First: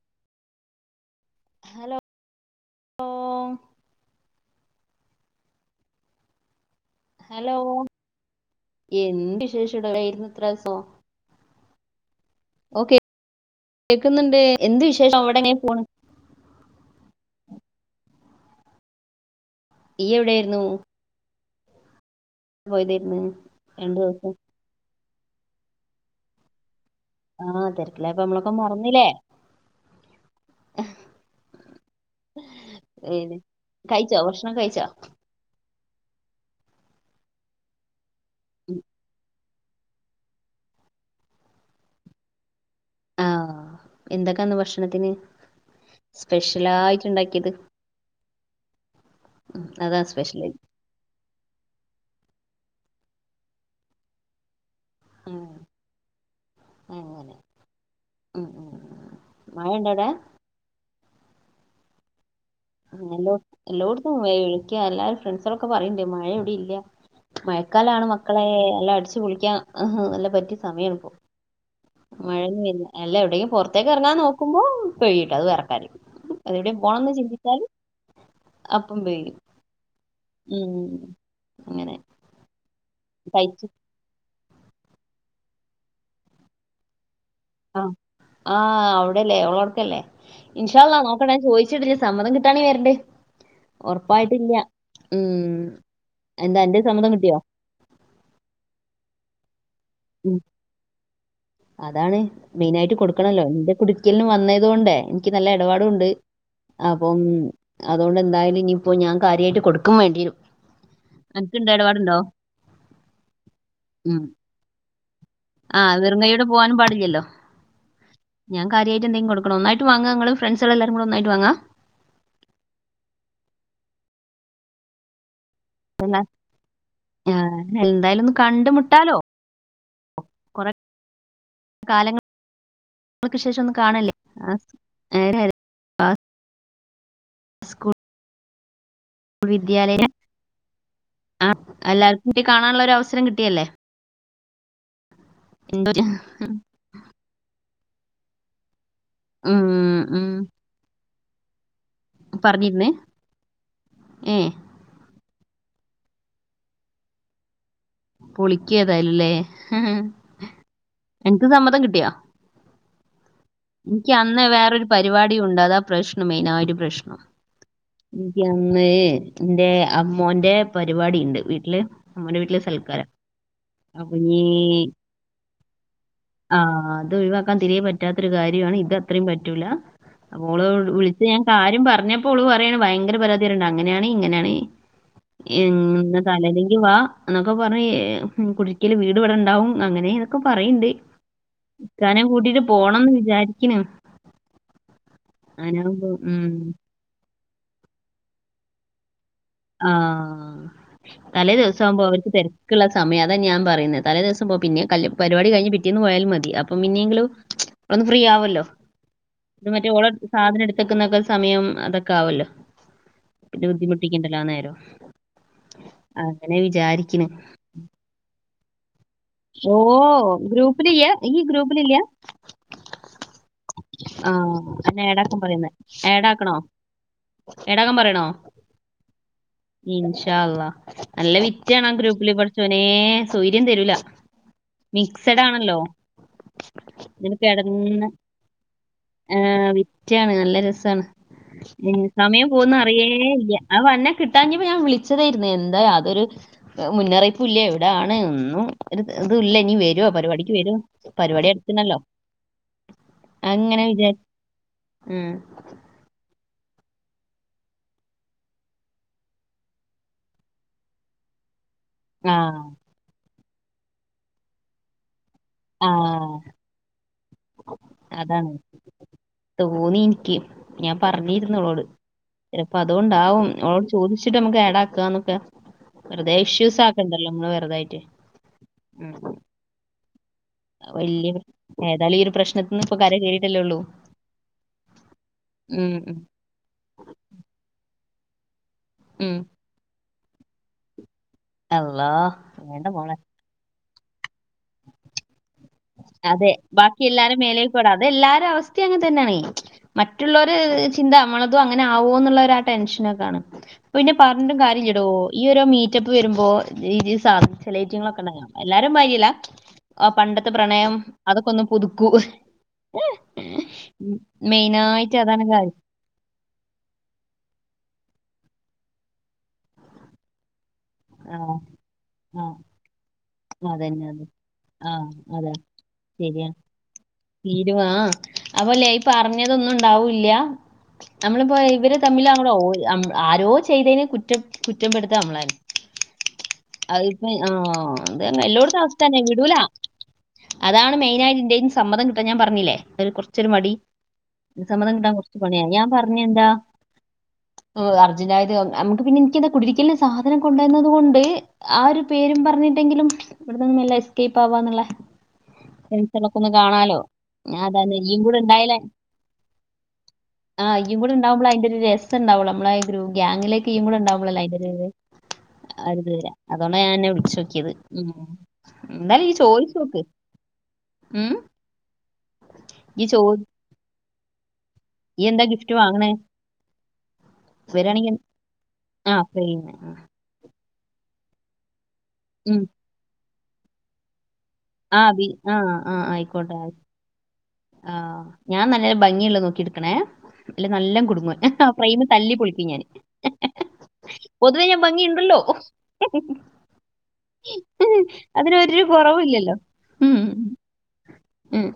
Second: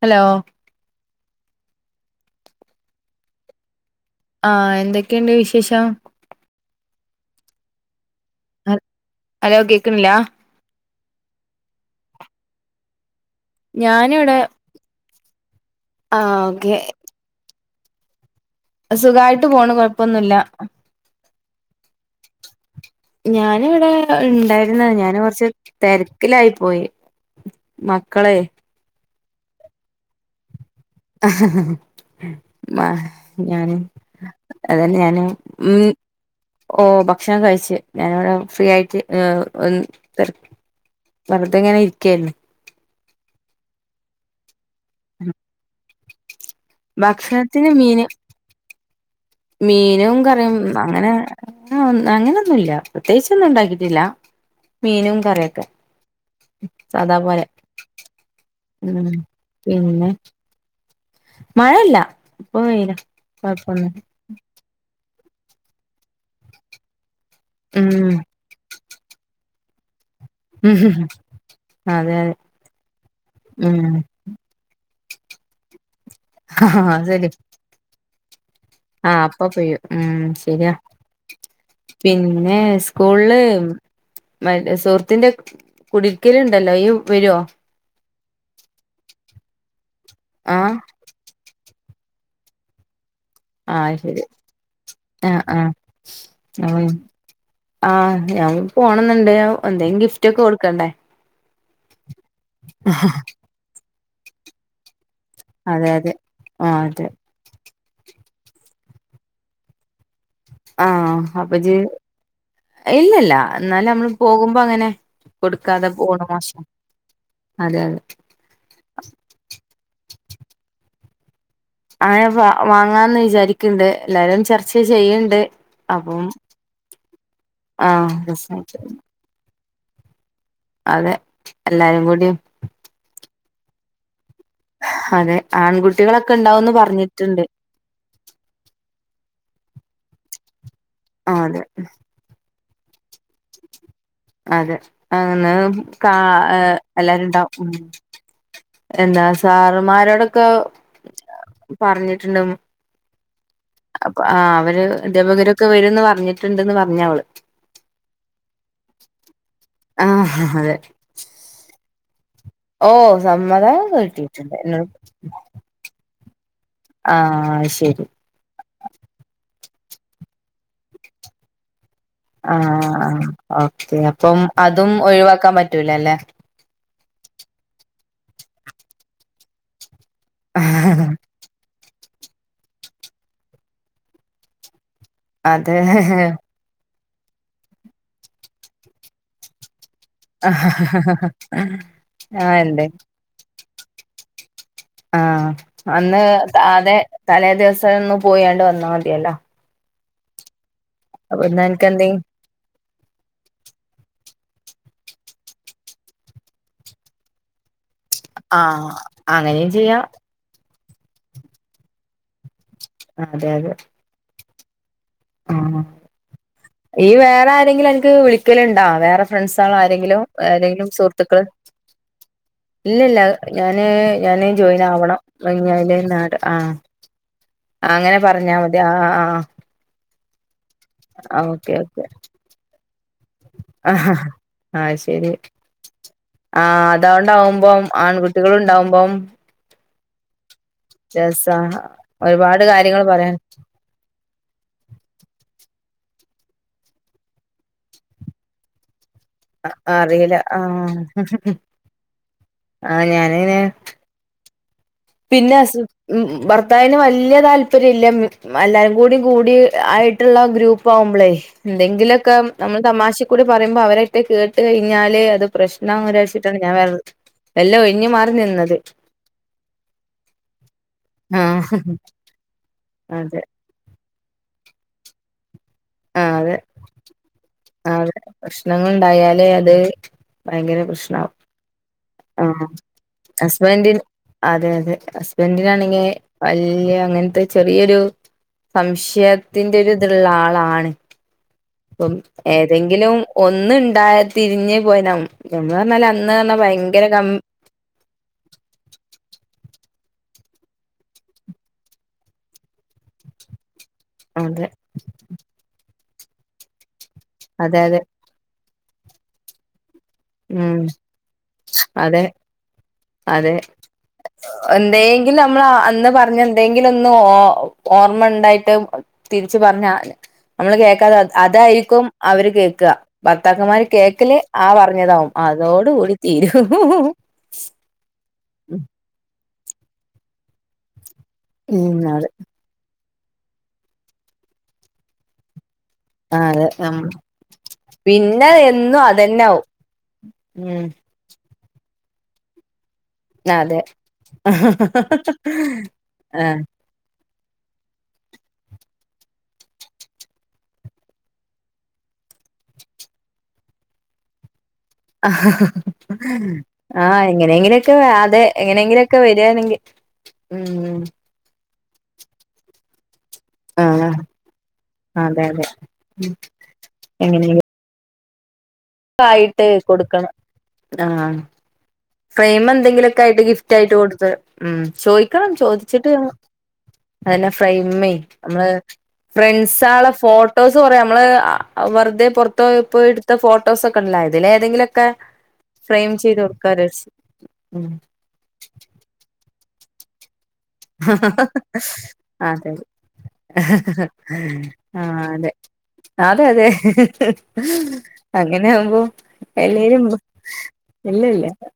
Hello hello ണ്ടോ ആഹ് എന്തൊക്കെയുണ്ട് വിശേഷം ഹലോ ഹ- എന്ത് ഹലോ വിശേഷം എവിടെ കേക്കണില്ല ആയിരുന്നു ഇത്ര ദിവസം ഓക്കേ ഞാനിവിടെ കേക്കുന്നുണ്ട് എന്ത് വിശേഷം അവിടെങ്ങ ഇപ്പൊ ആഹ് ഓക്കെ സുഖായിട്ട് പോണ് ഇയ്യ് കൊഴപ്പൊന്നുല്ല എവിടെയായിരുന്നു പോയതായിരുന്നു ഞാന് ഇവിടെ രണ്ടു ദിവസം ഉണ്ടായിരുന്ന ഞാന് കുറച്ച് തിരക്കിലായി പോയി ആഹ് തിരക്കിലായപ്പൊ മക്കളെ നമ്മളൊക്കെ മറന്നില്ലേ [inaudible] മ്മ് ഏത് ഞാനും കഴിച്ചോ ഭക്ഷണം അത് കഴിച്ചോ തന്നെ ഞാനും ഉം ഓ ഭക്ഷണം കഴിച്ചു. ഞാനിവിടെ ഫ്രീ ഉം. ആയിട്ട് ഒ വെറു വെറുതെ ഇങ്ങനെ ഇരിക്കുകയായിരുന്നു. ആഹ് എന്തൊക്കെയുണ്ട് ഭക്ഷണത്തിന് സ്പെഷ്യലായിട്ട് ഉണ്ടാക്കിയത്. ഭക്ഷണത്തിന് മീന് അതാ മീനും സ്പെഷ്യൽ കറിയും അങ്ങനെയിങ്ങനെ പോന്നു. അങ്ങനെയൊന്നുമില്ല, പ്രത്യേകിച്ച് ഒന്നും ഉണ്ടാക്കിയിട്ടില്ല. മീനും അങ്ങനെ കറിയൊക്കെ സദാപോലെ ഉം ഉം മഴ ഉണ്ടോ അവിടെ പിന്നെ മഴയില്ല ആ ലോ ലോടത്ത വ [unintelligible] എല്ലാരും ഫ്രണ്ട്സൊക്കെ പറയണുണ്ട് മഴയിവിടെയില്ല മഴക്കാലാണ് ഉം മക്കളെ എല്ലാം അടിച്ച്പൊളിക്കാം. ആഹാ നല്ല പറ്റിയ സമയമായിപ്പോ അതെ അതെ മഴന്നില്ല എല്ല എവിടേലും പുറത്തേക്ക് ഉം ഇറങ്ങാൻ നോക്കുമ്പോ പൊഴിയില്ല അത് വേറെ കാരൃം അതെവിടെയും ആഹ് പോണന്ന് ശരി ചിന്തിച്ചാലും ആഹ് അപ്പ പെയ്യും ഉം ശരിയാ ഉം അങ്ങനെ പിന്നെ സ്കൂളില് തയ്ച്ചു സുഹൃത്തിന്റെ [unintelligible] കുടരിക്കല ഉണ്ടല്ലോ ഈ ആ ആഹ് അവിടെല്ലേ അവളോടക്കല്ലേ ആഹ് ഇൻഷാള്ളാ നോക്കണേ പോയി അതിന് സമ്മതം കിട്ടാണേ വരണ്ടേ ആഹ് ശരി ഉറപ്പായിട്ടില്ല ആഹ് ഉം ആഹ് എന്താ ആഹ് എന്റെ സമ്മതം കിട്ടിയോ ആഹ് ഞാൻ പോണന്നുണ്ട് എന്തെലും ഉം. ഗിഫ്റ്റൊക്കെ കൊടുക്കണ്ടേ അതാണ് മെയിൻ ആയിട്ട് കൊടുക്കണല്ലോ. നിന്റെ കുടുക്കലിനന് വന്നത് കൊണ്ടേ എനിക്ക് നല്ല അതെ ഇടപാടുമുണ്ട് അതെ ആഹ് അതെ അപ്പം അതുകൊണ്ട് എന്തായാലും ഇനിയിപ്പോ ഞാൻ കാര്യമായിട്ട് കൊടുക്കും വേണ്ടി ആഹ് അപ്പൊ അനക്ക്ണ്ടോ ജിയും ഇടപാടുണ്ടോ? ഇല്ലല്ല എന്നാലും നമ്മള് പോകുമ്പോ അങ്ങനെ കൊടുക്കാതെ ആഹ് വെറും പോണ കൈയോടെ മോശം പോകാനും പാടില്ലല്ലോ അതെ അതെ ഞാൻ കാരൃമായിട്ട് എന്തങ്കിലും കൊടുക്കണം ഒന്നായിട്ട് വാങ്ങാം. ഞങ്ങൾ ഫ്രണ്ട്സുകളെ ല്ലാരും കൂടി ഒന്നായി്ട്ട് വാങ്ങാം. അങ്ങനെ വാങ്ങാന്ന് വിചാരിക്കണുണ്ട് എല്ലാരും ചർച്ച ചെയ്യണുണ്ട് എല്ലാ അപ്പം ഏഹ് ആഹ് എന്തായാലും [unintelligible] ഒന്ന് രസമായി കണ്ടുമുട്ടാലോ? കൊറേ അതെ എല്ലാരും കൂടി [unintelligible] ക്ക് ശേഷം ഒന്ന് കാണല്ലേ ആഹ് അതെ ഏഹ് ആൺകുട്ടികളൊക്കെ ഉണ്ടാവൂന്ന് പറഞ്ഞിട്ടുണ്ട്. സ്കൂൾ വിദ്യാലയം ആഹ് ആ അതെ എല്ലാവർക്കും വേണ്ടി കാണാനുള്ളൊരവസരം കിട്ടിയല്ലേ? അതെ അങ്ങനെ എന്തോ കാ എല്ലാരും ഇണ്ടാവും എന്താ ഉം ഉം സാറമാരോടൊക്കെ പറഞ്ഞിട്ടുണ്ട് പറഞ്ഞിരുന്നേ? ഏഹ് അവര് അധ്യാപകര് വരുവെന്ന് പറഞ്ഞിട്ടുണ്ടന്ന് പറഞ്ഞവള് പൊളിക്കിയതല്ലേ ആഹ് അതെ എനക്ക് സമ്മതം കിട്ടിയോ? ഓ സമ്മതം എനിക്ക് അന്ന് കിട്ടിയിട്ടുണ്ട് വേറൊരു എന്നോട് പരിപാടി ഉണ്ട് അതാ പ്രശ്നം മെയിനായിട്ട് ആഹ് ശരി എനിക്ക് അന്ന് എൻ്റെ അ മോന്റെ പരിപാടി ഉണ്ട് വീട്ടില് അമ്മോന്റെ ആ വീട്ടില് സൽക്കാരം ആ ഓക്കെ അപ്പൊ അപ്പം അതും ഒഴിവാക്കാൻ പറ്റൂല അല്ലെ? ആഹ് അത് ഒഴിവാക്കാൻ തിരെ പറ്റാത്തൊരു കാര്യമാണ്. ഇത് അത്രയും പറ്റൂല്ല അവള് വിളിച്ച് ഞാൻ കാര്യം പറഞ്ഞ് പറഞ്ഞപ്പോൾ ഓളു പറയുവാ ഭയങ്കര പരാതിയായിട്ടുണ്ട്. അങ്ങനെയാണ് ഇങ്ങനെയാണ് അത് എം തലെന്നെങ്കി വാ എന്നൊക്കെ പറയുവാ കുരിക്കല് വീട് ഇവിടുണ്ടാവും. അങ്ങനെ ഇതൊക്കെ പറയണുണ്ട് ആഹ് ഇക്കാനേം കൂട്ടീട്ട് ഇണ്ട് പോണന്ന് വിചാരിക്കണ് ആഹ് അങ്ങനാകുമ്പോ അന്ന് ഉം അതെ തലേ ദിവസമൊന്ന് പോയാണ്ട് വന്നാൽ മതിയല്ലോ ആഹ് അപ്പൊന്ന് അനക്ക് തലേദിവസമാവുമ്പോ എന്തെ അവന് തിരക്കുള്ള സമയം അതാ ഞാൻ പറയുന്നത്. തലേ ദിവസം പിന്നെ കല്ല് പരിപാടി കഴിഞ്ഞ് പിറ്റേന്ന് പോയാലും മതി അപ്പം പിന്നെങ്കിലും അ ഒന്ന് ഫ്രീ ആവല്ലോ ആഹ് അങ്ങനെയും ഇ മറ്റേ ചെയ്യാം ഓള സാധനം എടുത്തക്കുന്നൊക്കെ സമയം അതൊക്കെ ആവല്ലോ അതെ അതെ ല്ലാന്നം ആ ഈ വേറെ ആരെങ്കിലും എനിക്ക് വിളിക്കലുണ്ടോ വേറെ ടെ ഫ്രണ്ട്സ ആൾ ഓ ആരെങ്കിലും ഏതെങ്കിലും ഗ്രൂപ്പിലില്ല ഈ സുഹൃത്തുക്കൾ ഗ്രൂപ്പിലില്ല? ഇല്ലല്ല ഞാന് ആ ഞാന് ജോയിൻ എന്നെ ആവണം ഏടാക്കാൻ പറയുന്നേ. ല് നാട് ഏടാക്കണോ? ആഹ ഏടാക്കാൻ അങ്ങനെ പറയണോ? പറഞ്ഞാൽ മതി ആഹ ആ ഇൻഷാ നല്ല വിറ്റയാണ് ഗ്രൂപ്പില് പഠചോനെ ഒനേ സൂര്യം തരൂല മിക്സഡ് ആണല്ലോ ആഹ ഇങ്ങനെ അതാണ്ടാവുമ്പം ആൺകുട്ടികള ഉണ്ടാവുമ്പം മറ്റയാണ് നല്ല രസമാണ് രസാ സമയം ഒരുപാട് പോകന്ന് കാര്യങ്ങൾ പറയാൻ അറിയേല്ല അ വന്നെ കിട്ടാഞ്ഞപ്പോ ഞാൻ വിളിച്ചതായിുന്നേ എന്താ അ അതൊരു മുന്നറിയിപ്പ ഇല്ല എവിടാണ് ഒരു ഇത്ല്ല ഇീ വരുവ അറിയില്ല പരിപാടിക്ക് വരുവ പരിപാടി എടുത്തണല്ലോ ആഹ ഞാനനെ ഉം പിന്നെ ഉ അതതിന് വലിയ താല്പര്യംല്ലല്ല എല്ലാരും കൂടി കൂടി ആയിട്ടുള്ള ഗ്രൂപ്പ് ആവുമ്പോളേ ആ എന്തെങ്കിലൊക്കെ നമ്മൾ തമാശ കൂടി പറയുമ്പോൾ അവരൊട്ടെ കേട്ട കഴിഞ്ഞാല് അത് ആ പ്രശ്നരാഴിച്ചിട്ടാണ് ഞാൻ വേറെ എല്ലാം ഇഴിഞ്ഞഞ് മാറി അതാണ് നിന്നത് തോന്നി എനിക്ക് ഞാൻ പറഞ്ഞിരുന്നു ആഹ് അവളോട് ചിലപ്പോ അതെ അതുകൊണ്ടാവും അവട് ചോദിച്ചിട്ട് നമക്ക് ഏടാക്കാന്നൊക്കെ ആഹ് വെറുതെ അതെ ഇഷ്യൂസ് ആക്കണ്ടല്ലോ നമ്മള് വെറുതായിട്ട് അതെ പ്രശ്നങ്ങൾ ഉണ്ടായാലേ അത് ഭയങ്കര വലിയ പ്രശ്നാവും ഏതാലും ഈ ഒരു ആഹ് പ്രശ്നത്തിന്ന് ഇപ്പൊ കര കേറിയിട്ടല്ലേള്ളു ഹസ്ബൻഡി അതെ അതെ ഹസ്ബൻറിനാണെങ്കിൽ വല്യ അങ്ങനത്തെ ചെറിയൊരു ഉം സംശയത്തിന്റെ ഒരു ഇത് ആളാണ് അല്ലാ അപ്പം വേണ്ട മോളെ ഏതെങ്കിലും ഒന്ന ഉണ്ടായ തിരിഞ്ഞ് പോയന അതെ ബാക്കി എല്ലാരും മേലൽ പോടാം അതെ എല്ലാരും അവസ്ഥ അങ്ങനെ തന്നെയാണ് മറ്റുള്ളവര് ചിന്ത അവമ്മളതും അങ്ങനെ ആവോ എന്നുള്ള ആ ടെൻഷനൊക്കാണ് പിന്നെ പ അതെ അതെ അതെ എല്ലാരും വരിയില്ല ആ പണ്ടത്തെ ഉം പ്രണയം അതൊക്കെ ഒന്നും പുതുക്കൂ അതെ അതെ ഉം. മെയിനായിട്ട് എന്തെങ്കിലും അതാണ് നമ്മൾ കാര്യം. അന്ന് പറഞ്ഞ എന്തെങ്കിലും ഒന്ന് ഓർമ്മ ഉണ്ടായി് തിരിച്ചു പറഞ്ഞ നമ്മള് കേക്കാതെ ആ. അതായിരിക്കും ആ. അവര് കേൾക്കുക ഭർത്താക്കന്മാര് അതന്നെ അത്. കേൾക്കല്േആ പറ ആ. അങ്ങതാവും അതാ അതോട കൂടി ശരിയാ. തീരൂ തീരുമാ ആ. അപ്പല്ലേ ഇപ്പൊ അറിഞ്ഞതൊന്നും ഉണ്ടാവൂല്ല നമ്മളിപ്പോ ഇവരെ ഉം അതെ തമ്മിൽ അടെ ഓ ആരോ ചെയ്തതിന് കുറ്റം കുറ്റംപ്പെടുത്ത നമ്മള ആ അതെ ഉം അപ്പ ആഹ എ പിന്നെ എല്ലോടും എന്നും അവസ്ഥന്നെ വിടുൂലാ അതന്നാവും ഉം അതാണ് മെയിനായിയിട്ട്ൻന്റെയും സമ്മതം കിട്ടാൻ ഞാൻ പറഞ്ഞില്ലേ അവര് കൊറച്ചൊരു മടി അതെ സമ്മതം കിട്ടാൻ കുറച്ച പണിയാ ഞാൻ പറഞ്ഞ എന്താ അർജന്റായത് നമുക്ക് പിന്നെ എനക്ക് എന്താ കുടിരിക്കല സാധനം കൊണ്ടുവന്നത കൊണ്ട് ആ ഒരു പേരും പറഞ്ഞിട്ടെങ്കിലും ഇവിട നിന്നും എല്ല എസ്കേപ്പ് ആവാന്നുള്ളേ ആഹ ഞാൻ അതാണ് എങ്ങനെങ്കിലൊക്കെ ഈയും അതെ എങ്ങനെങ്കിലുംൊക്കെ വരികണെങ്കിൽ ആഹ് ഇഈ കൂടെ ഉണ്ടാവുമ്പോ അൻന്റെറെ ഒരു രസംണ്ടാവുള്ള നമ്മള ഒരു ഗാങ്ങിലേക്ക് ഇഈ ആ കൂടെ ഉണ്ടാവുള്ളള അോ അന്റെ അതെ അതെ ഉ അതോണ്ട ഞാൻെ വിളിച്ചു നോക്കിയത് ഉ ആയിട്ട് കൊടുക്കണം ആഹ ഉം ഫ്രേഇമേ ഈ ചോ എന്തെങ്കിലൊക്കെ ആയിട്ട് ഗിഫ്റ്റ് ആയിട്ട് കൊടുത്ത് ഉ ഈ എന്താ ചോദിക്കണം ഗിഫ്റ്റ് വാങ്ങണേ ചോദിച്ചിട്ട് അെ ഫ്രെമ വരികയാണെങ്കിൽ നമ്മള് ആ ഫ്രെയിം ഫ്രണ്ട്സ ആുള്ള ഫോട്ടോ ഫോട്ടോസ് കുറയാ നമ്മള് വെറുതെ പുറത്ത ഉം പോപ്പോയി എടുത്ത ഫോട്ടോസ് ഒക്കെ ഉണ്ടായിരുന്നു ഇതിലെ ആ തെങ്കിലൊക്കെ ബി ഫ്രെയിം ചെയ്ത് കൊടുക്കാചാരിച് ആഹ് ഞാൻ നലൊരു ഭംഗിയ്‌ള്ളത് നോക്കി എടുക്കണേ അല്ല നല്ല കുടുങ്ങും ഹആ ഫ്രയിമ് തല്ലി പൊളിക്കും അതെ ഞാാന്. ഹ ഹ ഹ പൊതുവേ ഞാൻ ആഹ് ഭംഗിയുണ്ടല്ലോ. അതെ അതെ അങ്ങനെയ അതിനൊരു ആകുമ്പോ കുറവില്ലല്ലോ എല്ലരും ഉം ഇല്ല ഇല്ല ഉം.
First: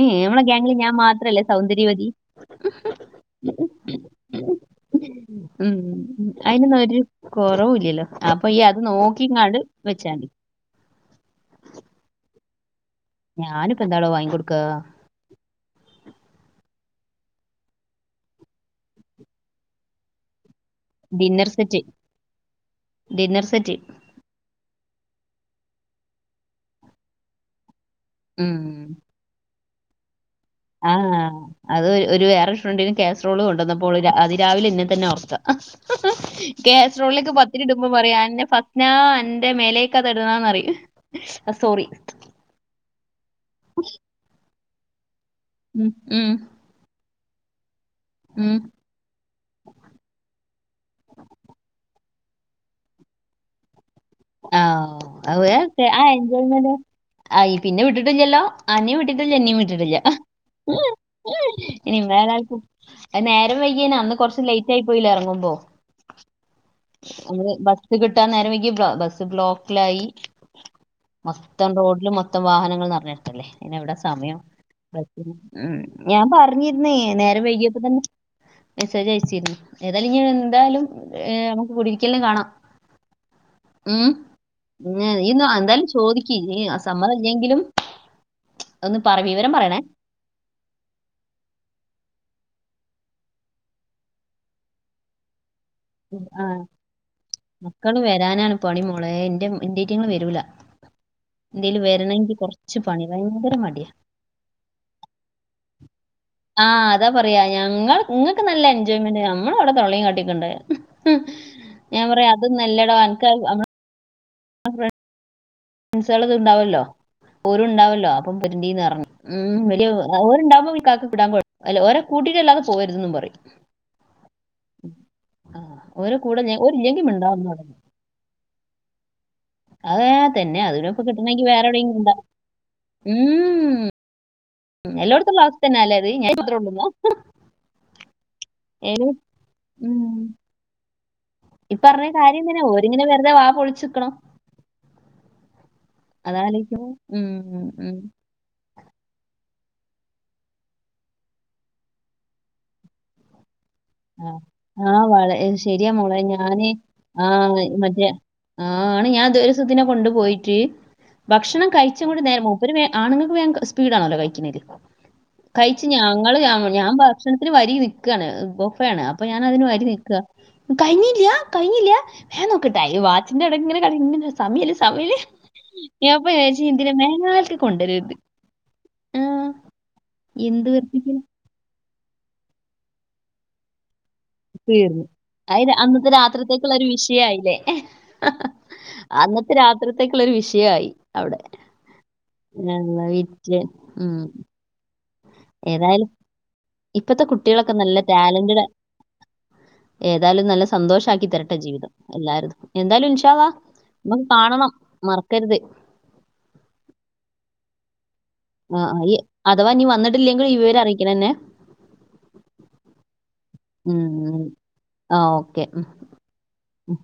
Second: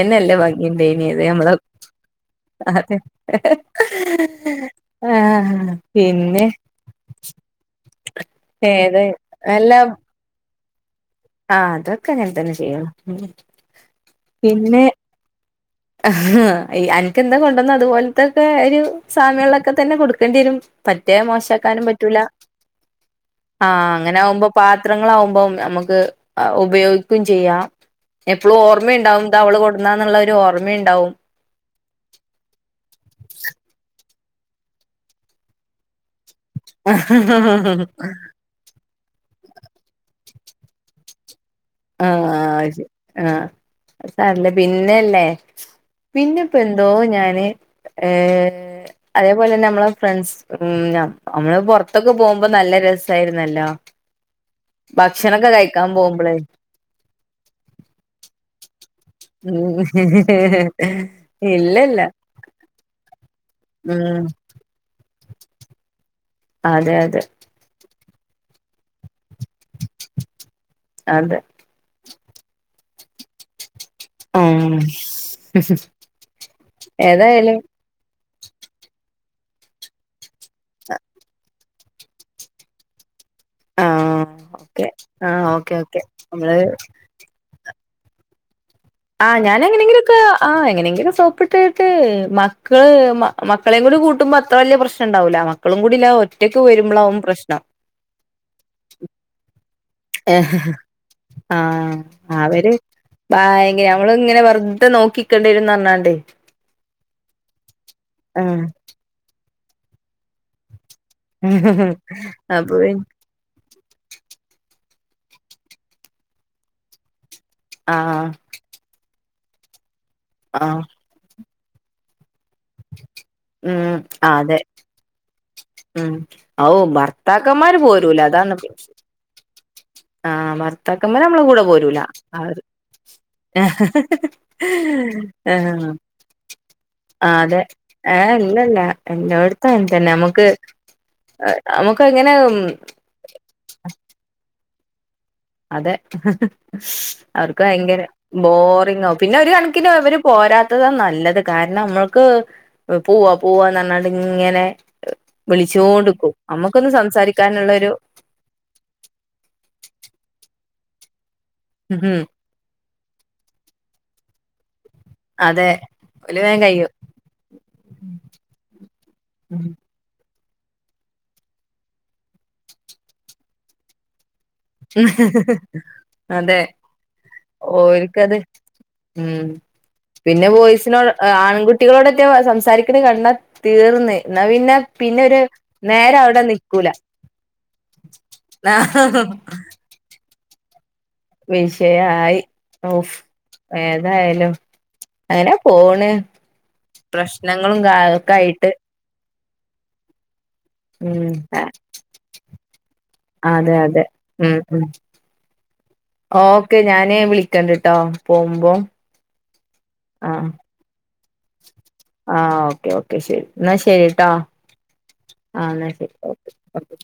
ഏ നമ്മളെ ഗാംഗിൽ ഭംഗിയണ്ട ഞാൻ ഇനത് മാത്രല്ലേ നമ്മള സൗന്ദര്യവതി അതെ ആ ഉം അയിനൊന്നും ഒരു കൊറവുല്ലല്ലോ അപ്പൊ ഈ അത് ഏത് നോക്കിങ്ങാണ്ട് അല്ല വെച്ചാതി. ആഹ് അതൊക്കെ അങ്ങനെതന്നെ ചെയ്യ ഞാനിപ്പൊ എന്താടോ വാങ്ങിക്കൊടുക്ക. അഹ അനക്കെന്താ കൊണ്ടുവന്ന അതുപോലതൊക്കെ ഒരു സാമ്യള്ളൊക്കെ തന്നെ കൊടുക്കേണ്ട്യരും. പറ്റേ ഡിന്നർ സെറ്റ് മോശക്കാനും പറ്റൂല ഡിന്നർ ആഹ സെറ്റ് അങ്ങനെകുമ്പോ പാത്രങ്ങളാവുമ്പം ഞമ്മക്ക് ഉപയോഗിക്കും ചെയ്യാ എപ്പോളും ഓമ്മയുണ്ടാവും ത അവള് കൊടുന്നാന്നുള്ള ഒരു ഓർ ആഹ അത് ഒരുരു വേറൊരു ഫ്രണ്ടിന് കാസറോളു കൊണ്ടന്നപ്പോൾ ഓൾ രാവിലെ ഇന്നെ തന്നെ ഓർക്ക കസ്രോളിലേക്ക് പത്തിരി ഇടുമ്പോ പറയും ഫസ്നാ ഇന്റെ മേലേക്കത് ഇടണന്ന്റി ആഹ ശ ആഹ സാരല്ല പിന്നെല്ലേ ഉം ഉം പിന്നെപ്പോ എന്തോ ഞാന് ഏ ഉം അതേപോലെന്നെ നമ്മളെ ഫ്രണ്ട്സ് ഉം നമ്മള് പൊർ ഇത്തൊക്കെ പോകുമ്പോ നല്ല രസായിരുന്നല്ലോ ഭക്ഷണൊക്കെ കഴിക്കാൻ പോകുമ്പളേ ആയ്‌ പിന്നെ വിട്ടിട്ടില്ലല്ലോ അന്നിം വിട്ട്ട്ട് ല്ല ഇന്നിം ഉം വിട്ട്ട്ട് ല്ല. ഇനി ഇല്ലല്ല [unintelligible] വരം വൈകേന അന്ന് ഉം കുറച്ച് ലേറ്റ് ആയി പോയില്ലെ എർങ്ങുമ്പോ അതെ അതെ ഇത് കിട്ടാൻ നേരം വൈകി ബസ് ബ്ലോക്കിലായി അതെ മൊത്തം റോഡിലും മൊത്തം വാഹനങ്ങ നിറഞ്ഞെടുത്തല്ലേ. പിന്നെ എവടെ സമയം ഉം ഉം ഞാൻ പറഞ്ഞിരുന്നേ നേരെം ഏതായാലും വൈകിയപ്പോ തന്നെ മെസേജ് അയച്ചിരുന്നു ഏതായാലും ഇഞ് എന്തായാലും ഏ നമുക്ക് കൂടി [unintelligible] കാണാം ഉം ആഹ് ഓക്കെ മം നീ ആഹ് ഓക്കെ എന്തായാലും ഓക്കെ ചോദിക്കി നമ്മള് നി സമ്മതം ഇല്ലെങ്കിലും ഒന്ന് പറ ആഹ് വിവരം പറയണേ ഞാനെങ്ങനെങ്കിലൊക്കെ ആഹ് എങ്ങനെങ്കിലൊക്കെ സോപ്പിട്ട്ട്ട് [unintelligible] മക്കള് മക്കളെയും കൂടി കൂട്ടുമ്പോ അത്ര വല്യ പ്രശ്നണ്ടാവൂല ആഹ മക്കള് വരാനാണ് പണിമോളെ ഇന്റെ ഇന്റെറ്റങ്ങൾ വരൂല ഏഹ് എന്തേലും ആഹ് വരണമെങ്കിൽ അവര് കുറച്ച് പണി ഭയങ്കര ഭയ [unintelligible] മടിയാ നമ്മള ഇങ്ങനെ വെർതെ നോക്കിക്കേണ്ടിരും പറഞ്ഞണ്ട് ആഹ് അതാ പറയാ ഞങ്ങൾ ഇൻ ങ്ങക്ക് ആഹ് നല്ല എൻജോയ്മെന്റ് നമ്മള അവടെ തൊള്ളീം കാട്ടിനിക്കണ്ടേ. ഉ ഞാൻ പറയാ അതു അപ്പൊ പി നല്ലടോ [unintelligible] ഫ്രണ്ട് സെളത് ഇണ്ടവല്ലോ രും ഉണ്ടാവല്ലോ ആഹ് അപ്പം [unintelligible] പറഞ്ഞു ഉം ആഹ് [unintelligible] പോയരുതെന്നും പറയും ഉം അതെ ആ, ഉം ഓരെ കൂടെ ഞാൻ ഔ ഒരില്ലെങ്കിൽ ഉണ്ടാവും ഭർത്താക്കന്മാര് പോരൂല അതാണ് അതേ ആഹ തന്നെ അതിനൊക്കെ ഭർത്താക്കന്മാരെ നമ്മള കിട്ടണമെങ്കിൽ കൂടെ വേറെ പോരൂല എവിടെയെങ്കിലും ഉണ്ടാവും ആ ഉം എല്ലായിടത്തുള്ള ആ അവസ്ഥ തന്നെ അല്ലേ അത് ഞാൻ മാത്രമേ ഉള്ളൂ ആ അതെ ഏ അല്ലല്ല ഏത്? എ [inaudible] തന്നെ നമുക്ക് ഇ നമുക്ക് പറഞ്ഞ അങ്ങനെ കാര്യം തന്നെ ഓരിങ്ങനെ വെറുതെ വാ പോളിചിക്കണം. അതെ ഉം അവർക്ക് ഉം ഭയങ്കര ബോറിങ് ആകും പിന്നെ ഒരു [inaudible] [unintelligible] അവര് പോരാത്തതാ നല്ലത് കാരണം നമ്മക്ക് പോവാ പോവാ ന്നാണ്ട് ആ ഇങ്ങനെ ആ വള ഏ, ശരിയാ വിളിച്ചോണ്ട് മോളെ ക്കും ഞാന് നമ്മുക്കൊന്ന് ആ സംസാരിക്കാനുള്ളരു മറ്റേ ആണ് ഞാൻ ദ ഒരൂ സം ദി നെ കൊണ്ടു പോയി. ഭക്ഷണം കഴിച്ച ഉം കൂടി നേര മൂപ്പര് മെം ആണുങ്ങക്ക് ഭയങ്കര സ്പീഡണല്ലോ കഴിക്കുന്നേൽ. അതെ കയ്‌ച്ച് ഞങ്ങള് ഓല് ആ വേം ഞാൻ കയ്യും ഭക്ഷണത്തിന് വരി നിക്കാണ് ഇപ്പൊ പ്പഴാണ് അപ്പൊ ഞാനതിന് വരി നിൽക്കാ കൈഞ്ഞില്ല്യ കൈഞ്ഞില്ല്യ വേം നോക്ക് ടൈ വാച്ചിന്റെ എടെ ഇങ്ങനെ [unintelligible] സമയില് സമയില് അതെ [unintelligible] മേലാൽക്ക് കൊണ്ടരര്ത് ഓര്ക്കത് ഉം പിന്നെ വോയിസിനോട് വെറുപ്പിക്കല്. ആൺകുട്ടി കുട്ടികളോടേറ്റെ വ സംസാരിക്ക്ണ കണ്ടാതീർന്ന് ന്നാ പിന്നെ തീർന്നു. പിന്നൊരു അതായത് അന്നത്തെ നേര അവടെ രാത്രിത്തേക്കുള്ള ഒരു നിക്കൂല വിഷയായില്ലേ. ആഹ് രാത്രിത്തേക്കുള്ളൊരു വിഷയായി അവടെ വിഷയായി ഞങ്ങ ഓഫ് വിറ്റ് ഉം ഏതായാലും അങ്ങനെ പോണ് ഏതായാലും ഇപ്പത്തെ കുട്ട്യേളൊക്കെ പ്രശ്നങ്ങളും നല്ല ഒക്കെ ടാലന്റഡ് ആയിട്ട് ഏതായാലും നല്ല ഉം സന്തോഷാക്കി തരട്ടെ ജീവിതം എല്ലാരും എന്തായാലും ഇൻഷാല്ലാഹ് അതെ അതെ നമക്ക് ഉം കാണണം ഉം മറക്കര്ത് ഓക്കെ ഞാന് വിളിക്കണ്ട്ട്ടൊ പോവുംമ്പൊ ആ ആ ഈ അഥവാ ന്നി വന്നിട്ടില്ലെങ്കിൽ വിവരം അറിയിക്കണെ എന്നെ ആ ഓക്കെ ഓക്കെ ശരി ന്നാ ശരിട്ടൊ ഉം ആ ന്നാ ശരി ഓക്കെ ഓക്കേ